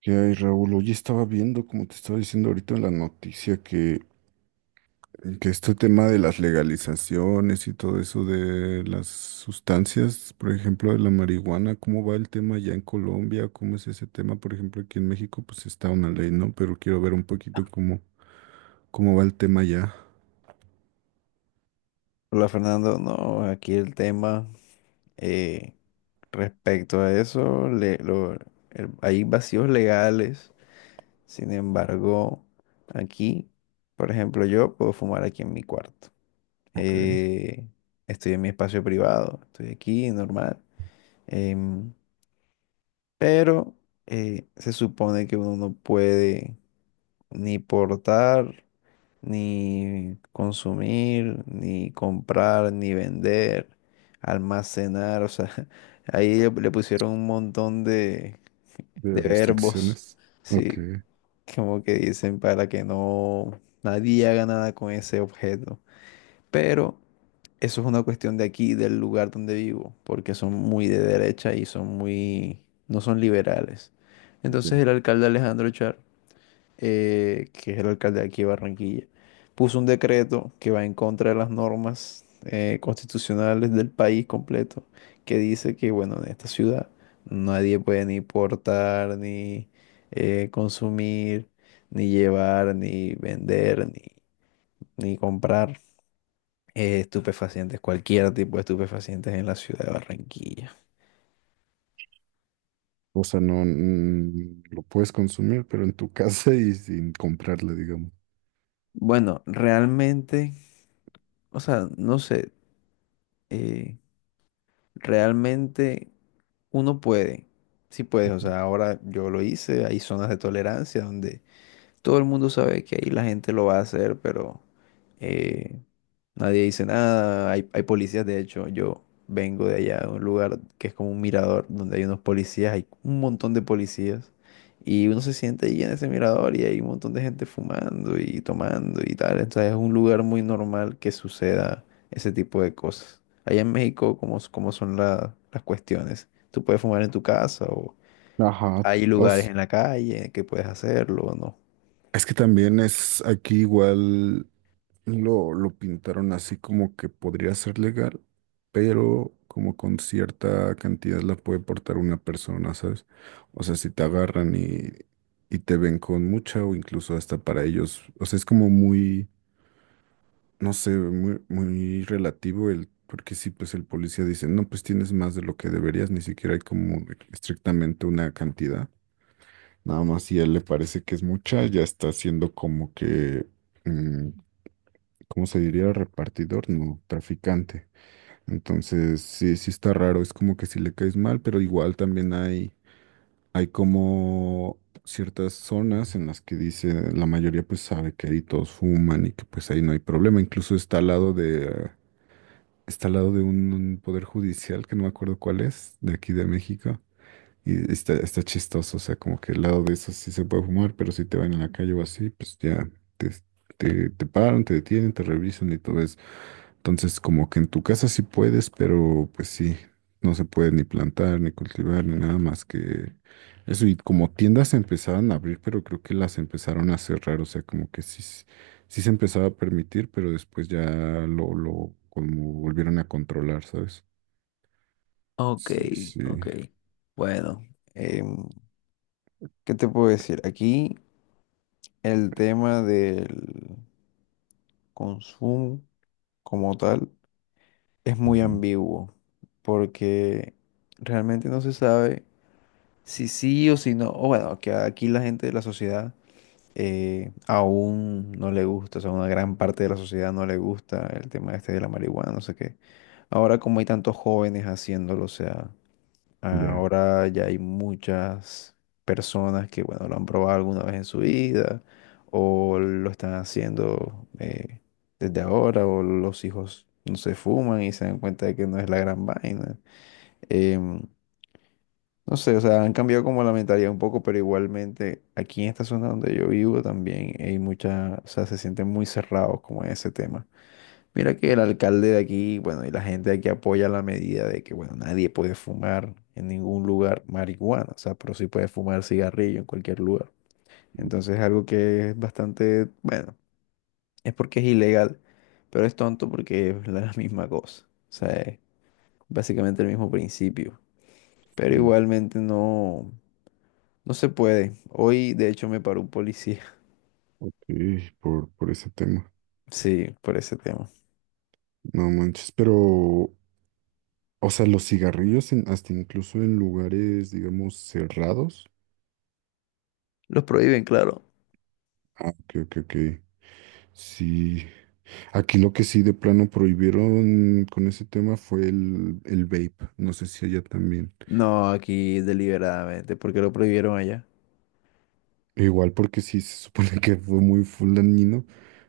¿Qué hay, Raúl? Oye, estaba viendo, como te estaba diciendo ahorita en la noticia, que este tema de las legalizaciones y todo eso de las sustancias, por ejemplo, de la marihuana, ¿cómo va el tema ya en Colombia? ¿Cómo es ese tema? Por ejemplo, aquí en México, pues está una ley, ¿no? Pero quiero ver un poquito cómo va el tema ya. Hola Fernando, no, aquí el tema eh, respecto a eso, hay vacíos legales. Sin embargo, aquí, por ejemplo, yo puedo fumar aquí en mi cuarto. Ok, Eh, Estoy en mi espacio privado, estoy aquí, normal, em, pero se supone que uno no puede ni portar, ni consumir, ni comprar, ni vender, almacenar, o sea, ahí le pusieron un montón de de verbos, restricciones. Ok. sí, como que dicen para que no nadie haga nada con ese objeto. Pero eso es una cuestión de aquí, del lugar donde vivo, porque son muy de derecha y son muy, no son liberales. Entonces de- el alcalde Alejandro Char que es el alcalde de aquí de Barranquilla, puso un decreto que va en contra de las normas constitucionales del país completo, que dice que, bueno, en esta ciudad nadie puede ni portar, ni consumir, ni llevar, ni vender, ni comprar estupefacientes, cualquier tipo de estupefacientes en la ciudad de Barranquilla. O sea, no lo puedes consumir, pero en tu casa y sin comprarla, digamos. Bueno, realmente, o sea, no sé, eh, realmente uno puede, sí puedes, o sea, ahora yo lo hice, hay zonas de tolerancia donde todo el mundo sabe que ahí la gente lo va a hacer, pero eh, nadie dice nada, hay policías. De hecho, yo vengo de allá, de un lugar que es como un mirador, donde hay unos policías, hay un montón de policías, y uno se siente allí en ese mirador y hay un montón de gente fumando y tomando y tal. Entonces es un lugar muy normal que suceda ese tipo de cosas. Allá en México, ¿cómo, cómo son las cuestiones? ¿Tú puedes fumar en tu casa o Ajá. hay O lugares s- en la calle que puedes hacerlo o no? Es que también es aquí igual lo pintaron así como que podría ser legal, pero como con cierta cantidad la puede portar una persona, ¿sabes? O sea, si te agarran y te ven con mucha o incluso hasta para ellos, o sea, es como muy, no sé, muy relativo el, porque sí, pues el policía dice, no, pues tienes más de lo que deberías, ni siquiera hay como estrictamente una cantidad. Nada más si a él le parece que es mucha, ya está siendo como que, mm, ¿cómo se diría? Repartidor, no, traficante. Entonces, sí está raro, es como que si le caes mal, pero igual también hay como ciertas zonas en las que dice, la mayoría pues sabe que ahí todos fuman y que pues ahí no hay problema. Incluso está al lado de un poder judicial, que no me acuerdo cuál es, de aquí de México. Y está chistoso, o sea, como que el lado de eso sí se puede fumar, pero si te van en la calle o así, pues ya te, te paran, te detienen, te revisan y todo eso. Entonces, como que en tu casa sí puedes, pero pues sí, no se puede ni plantar, ni cultivar, ni nada más que eso. Y como tiendas se empezaron a abrir, pero creo que las empezaron a cerrar, o sea, como que sí, sí se empezaba a permitir, pero después ya lo como volvieron a controlar, ¿sabes? Ok, Sí, sí. ok. Bueno, em, ¿qué te puedo decir? Aquí el tema del consumo como tal es muy Ujú. ambiguo, porque realmente no se sabe si sí o si no. O bueno, que aquí la gente de la sociedad aún no le gusta, o sea, una gran parte de la sociedad no le gusta el tema este de la marihuana, no sé qué. Ahora como hay tantos jóvenes haciéndolo, o sea, Ya. ahora ya hay muchas personas que, bueno, lo han probado alguna vez en su vida o lo están haciendo desde ahora, o los hijos no se fuman y se dan cuenta de que no es la gran vaina. Em, no sé, o sea, han cambiado como la mentalidad un poco, pero igualmente aquí en esta zona donde yo vivo también hay mucha, o sea, se sienten muy cerrados como en ese tema. Mira que el alcalde de aquí, bueno, y la gente de aquí apoya la medida de que, bueno, nadie puede fumar en ningún lugar marihuana, o sea, pero sí puede fumar cigarrillo en cualquier lugar. Entonces es algo que es bastante, bueno, es porque es ilegal, pero es tonto porque es la misma cosa, o sea, es básicamente el mismo principio, pero Sí. igualmente no, no se puede. Hoy, de hecho, me paró un policía, Ok, por ese tema. sí, por ese tema. No manches, pero los cigarrillos hasta incluso en lugares, digamos, cerrados. Los prohíben, claro. Ah, ok, ok, ok. Sí, aquí lo que sí de plano prohibieron con ese tema fue el vape. No sé si allá también. No, aquí deliberadamente, porque lo prohibieron allá. Igual porque sí se supone que fue muy full dañino,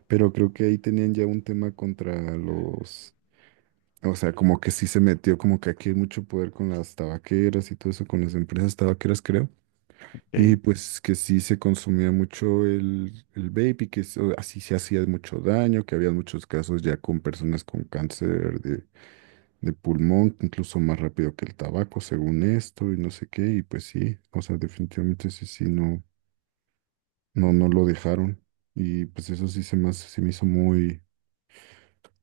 pero creo que ahí tenían ya un tema contra los, o sea, como que sí se metió como que aquí hay mucho poder con las tabaqueras y todo eso, con las empresas tabaqueras, creo. Y Ok. pues que sí se consumía mucho el vape y que así se hacía mucho daño, que había muchos casos ya con personas con cáncer de pulmón, incluso más rápido que el tabaco, según esto, y no sé qué, y pues sí, o sea, definitivamente sí, sí, no, no, no lo dejaron. Y pues eso sí se me hizo muy,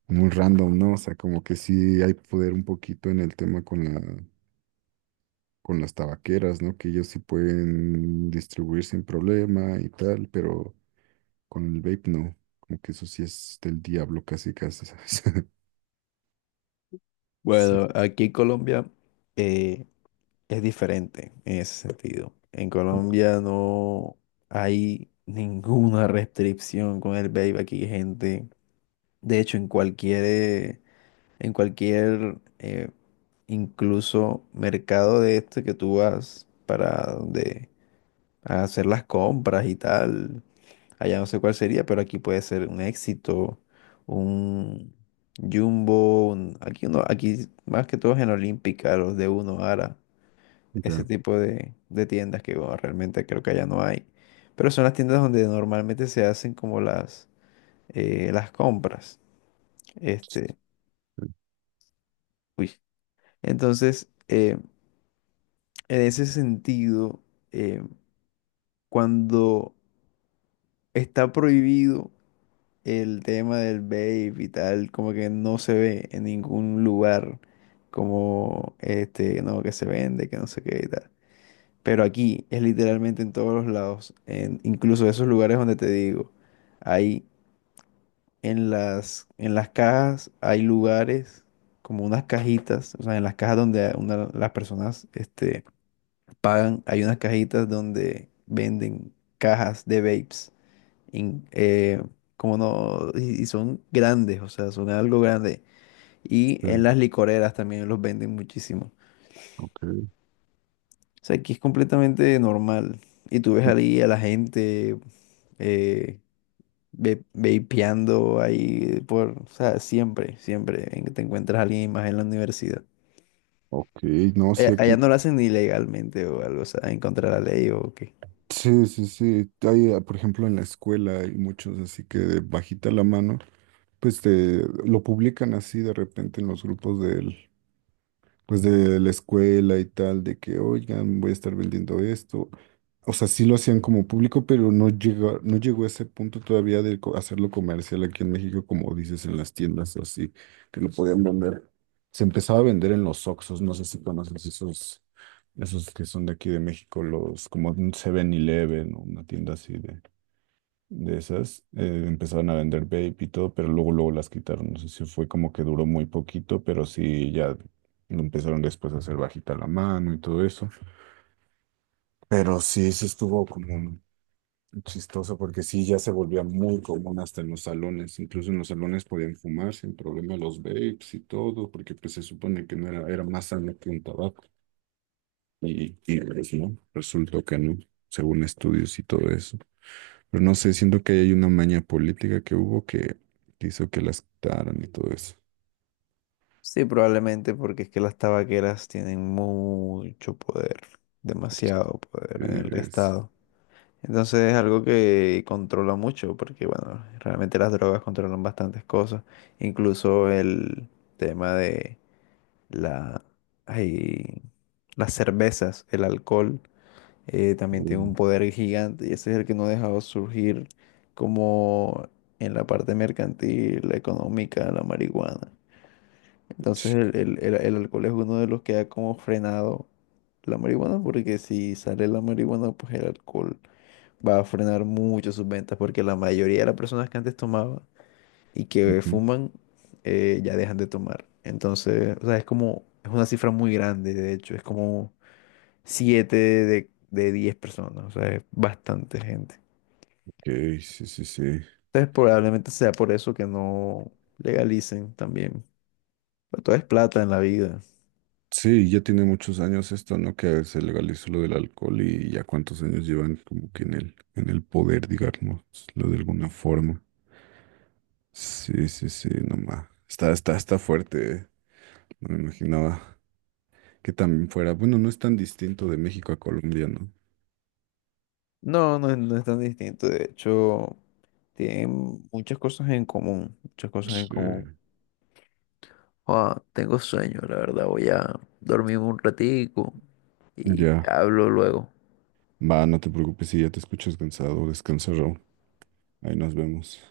muy random, ¿no? O sea, como que sí hay poder un poquito en el tema con la, con las tabaqueras, ¿no? Que ellos sí pueden distribuir sin problema y tal, pero con el vape no, como que eso sí es del diablo casi casi, ¿sabes? Sí. Bueno, aquí en Colombia eh, es diferente en ese sentido. En Ok. Colombia no hay ninguna restricción con el vape. Aquí hay gente, de hecho, en cualquier, incluso mercado de este que tú vas para donde a hacer las compras y tal. Allá no sé cuál sería, pero aquí puede ser un Éxito, un Jumbo, aquí uno, aquí más que todo es en Olímpica, los de Uno, Ara, Ya, ese tipo de tiendas que bueno, realmente creo que allá no hay. Pero son las tiendas donde normalmente se hacen como las compras. Este, uy. Entonces, en ese sentido, eh, cuando está prohibido el tema del vape y tal, como que no se ve en ningún lugar como este, no, que se vende, que no sé qué y tal. Pero aquí es literalmente en todos los lados, en, incluso esos lugares donde te digo, hay en las cajas, hay lugares como unas cajitas, o sea, en las cajas donde las personas este, pagan, hay unas cajitas donde venden cajas de vapes in- eh, como no, y son grandes, o sea, son algo grande. Y en este, las licoreras también los venden muchísimo. ok, O sea, aquí es completamente normal. Y tú ves ahí a la gente eh, vapeando ahí por, o sea, siempre, siempre te encuentras a alguien más en la universidad. ok, no, sí Allá, allá aquí, no lo hacen ni legalmente o algo, o sea, en contra de la ley o qué. sí, sí, sí, hay, ah, por ejemplo, en la escuela hay muchos así que de bajita la mano, pues te, lo publican así de repente en los grupos del, pues de la escuela y tal, de que, oigan, voy a estar vendiendo esto. O sea, sí lo hacían como público, pero no llegó a ese punto todavía de hacerlo comercial aquí en México, como dices, en las tiendas o así, que lo podían vender. Se empezaba a vender en los Oxxos, no sé si conoces esos, esos que son de aquí de México, los como un 7-Eleven o una tienda así de esas. Empezaban a vender vape y todo, pero luego las quitaron. No sé si fue como que duró muy poquito, pero sí ya lo empezaron después a hacer bajita la mano y todo eso. Pero sí, sí estuvo como chistoso porque sí, ya se volvía muy común hasta en los salones. Incluso en los salones podían fumar sin problema los vapes y todo, porque pues se supone que no era más sano que un tabaco. Y pues no, resultó que no, según estudios y todo eso. Pero no sé, siento que hay una maña política que que hizo que las quitaran y todo eso. Sí, probablemente porque es que las tabaqueras tienen mucho poder, demasiado poder en el Es- estado. Entonces es algo que controla mucho, porque bueno, realmente las drogas controlan bastantes cosas, incluso el tema de la, ay, las cervezas, el alcohol, también tiene un Mm. poder gigante y ese es el que no ha dejado surgir como en la parte mercantil, la económica, la marihuana. Entonces el alcohol es uno de los que ha como frenado la marihuana, porque si sale la marihuana, pues el alcohol va a frenar mucho sus ventas, porque la mayoría de las personas que antes tomaban y que Ujú. fuman ya dejan de tomar. Entonces, o sea, es como, es una cifra muy grande, de hecho, es como 7 de 10 personas, o sea, es bastante gente. Ok, sí, sí, sí. Entonces probablemente sea por eso que no legalicen también. Pero todo es plata en la vida. Sí, ya tiene muchos años esto, ¿no? Que se legalizó lo del alcohol y ya cuántos años llevan como que en en el poder, digamos, lo de alguna forma. Sí, sí, sí, nomás. Está fuerte, ¿eh? No me imaginaba que también fuera. Bueno, no es tan distinto de México a Colombia, ¿no? No, no, no es tan distinto, de hecho, tienen muchas cosas en común, muchas cosas en común. Sí. Joa, tengo sueño, la verdad. Voy a dormir un ratico y te Ya. hablo luego. Va, no te preocupes si ya te escuchas cansado. Descansa, Raúl. Ahí nos vemos.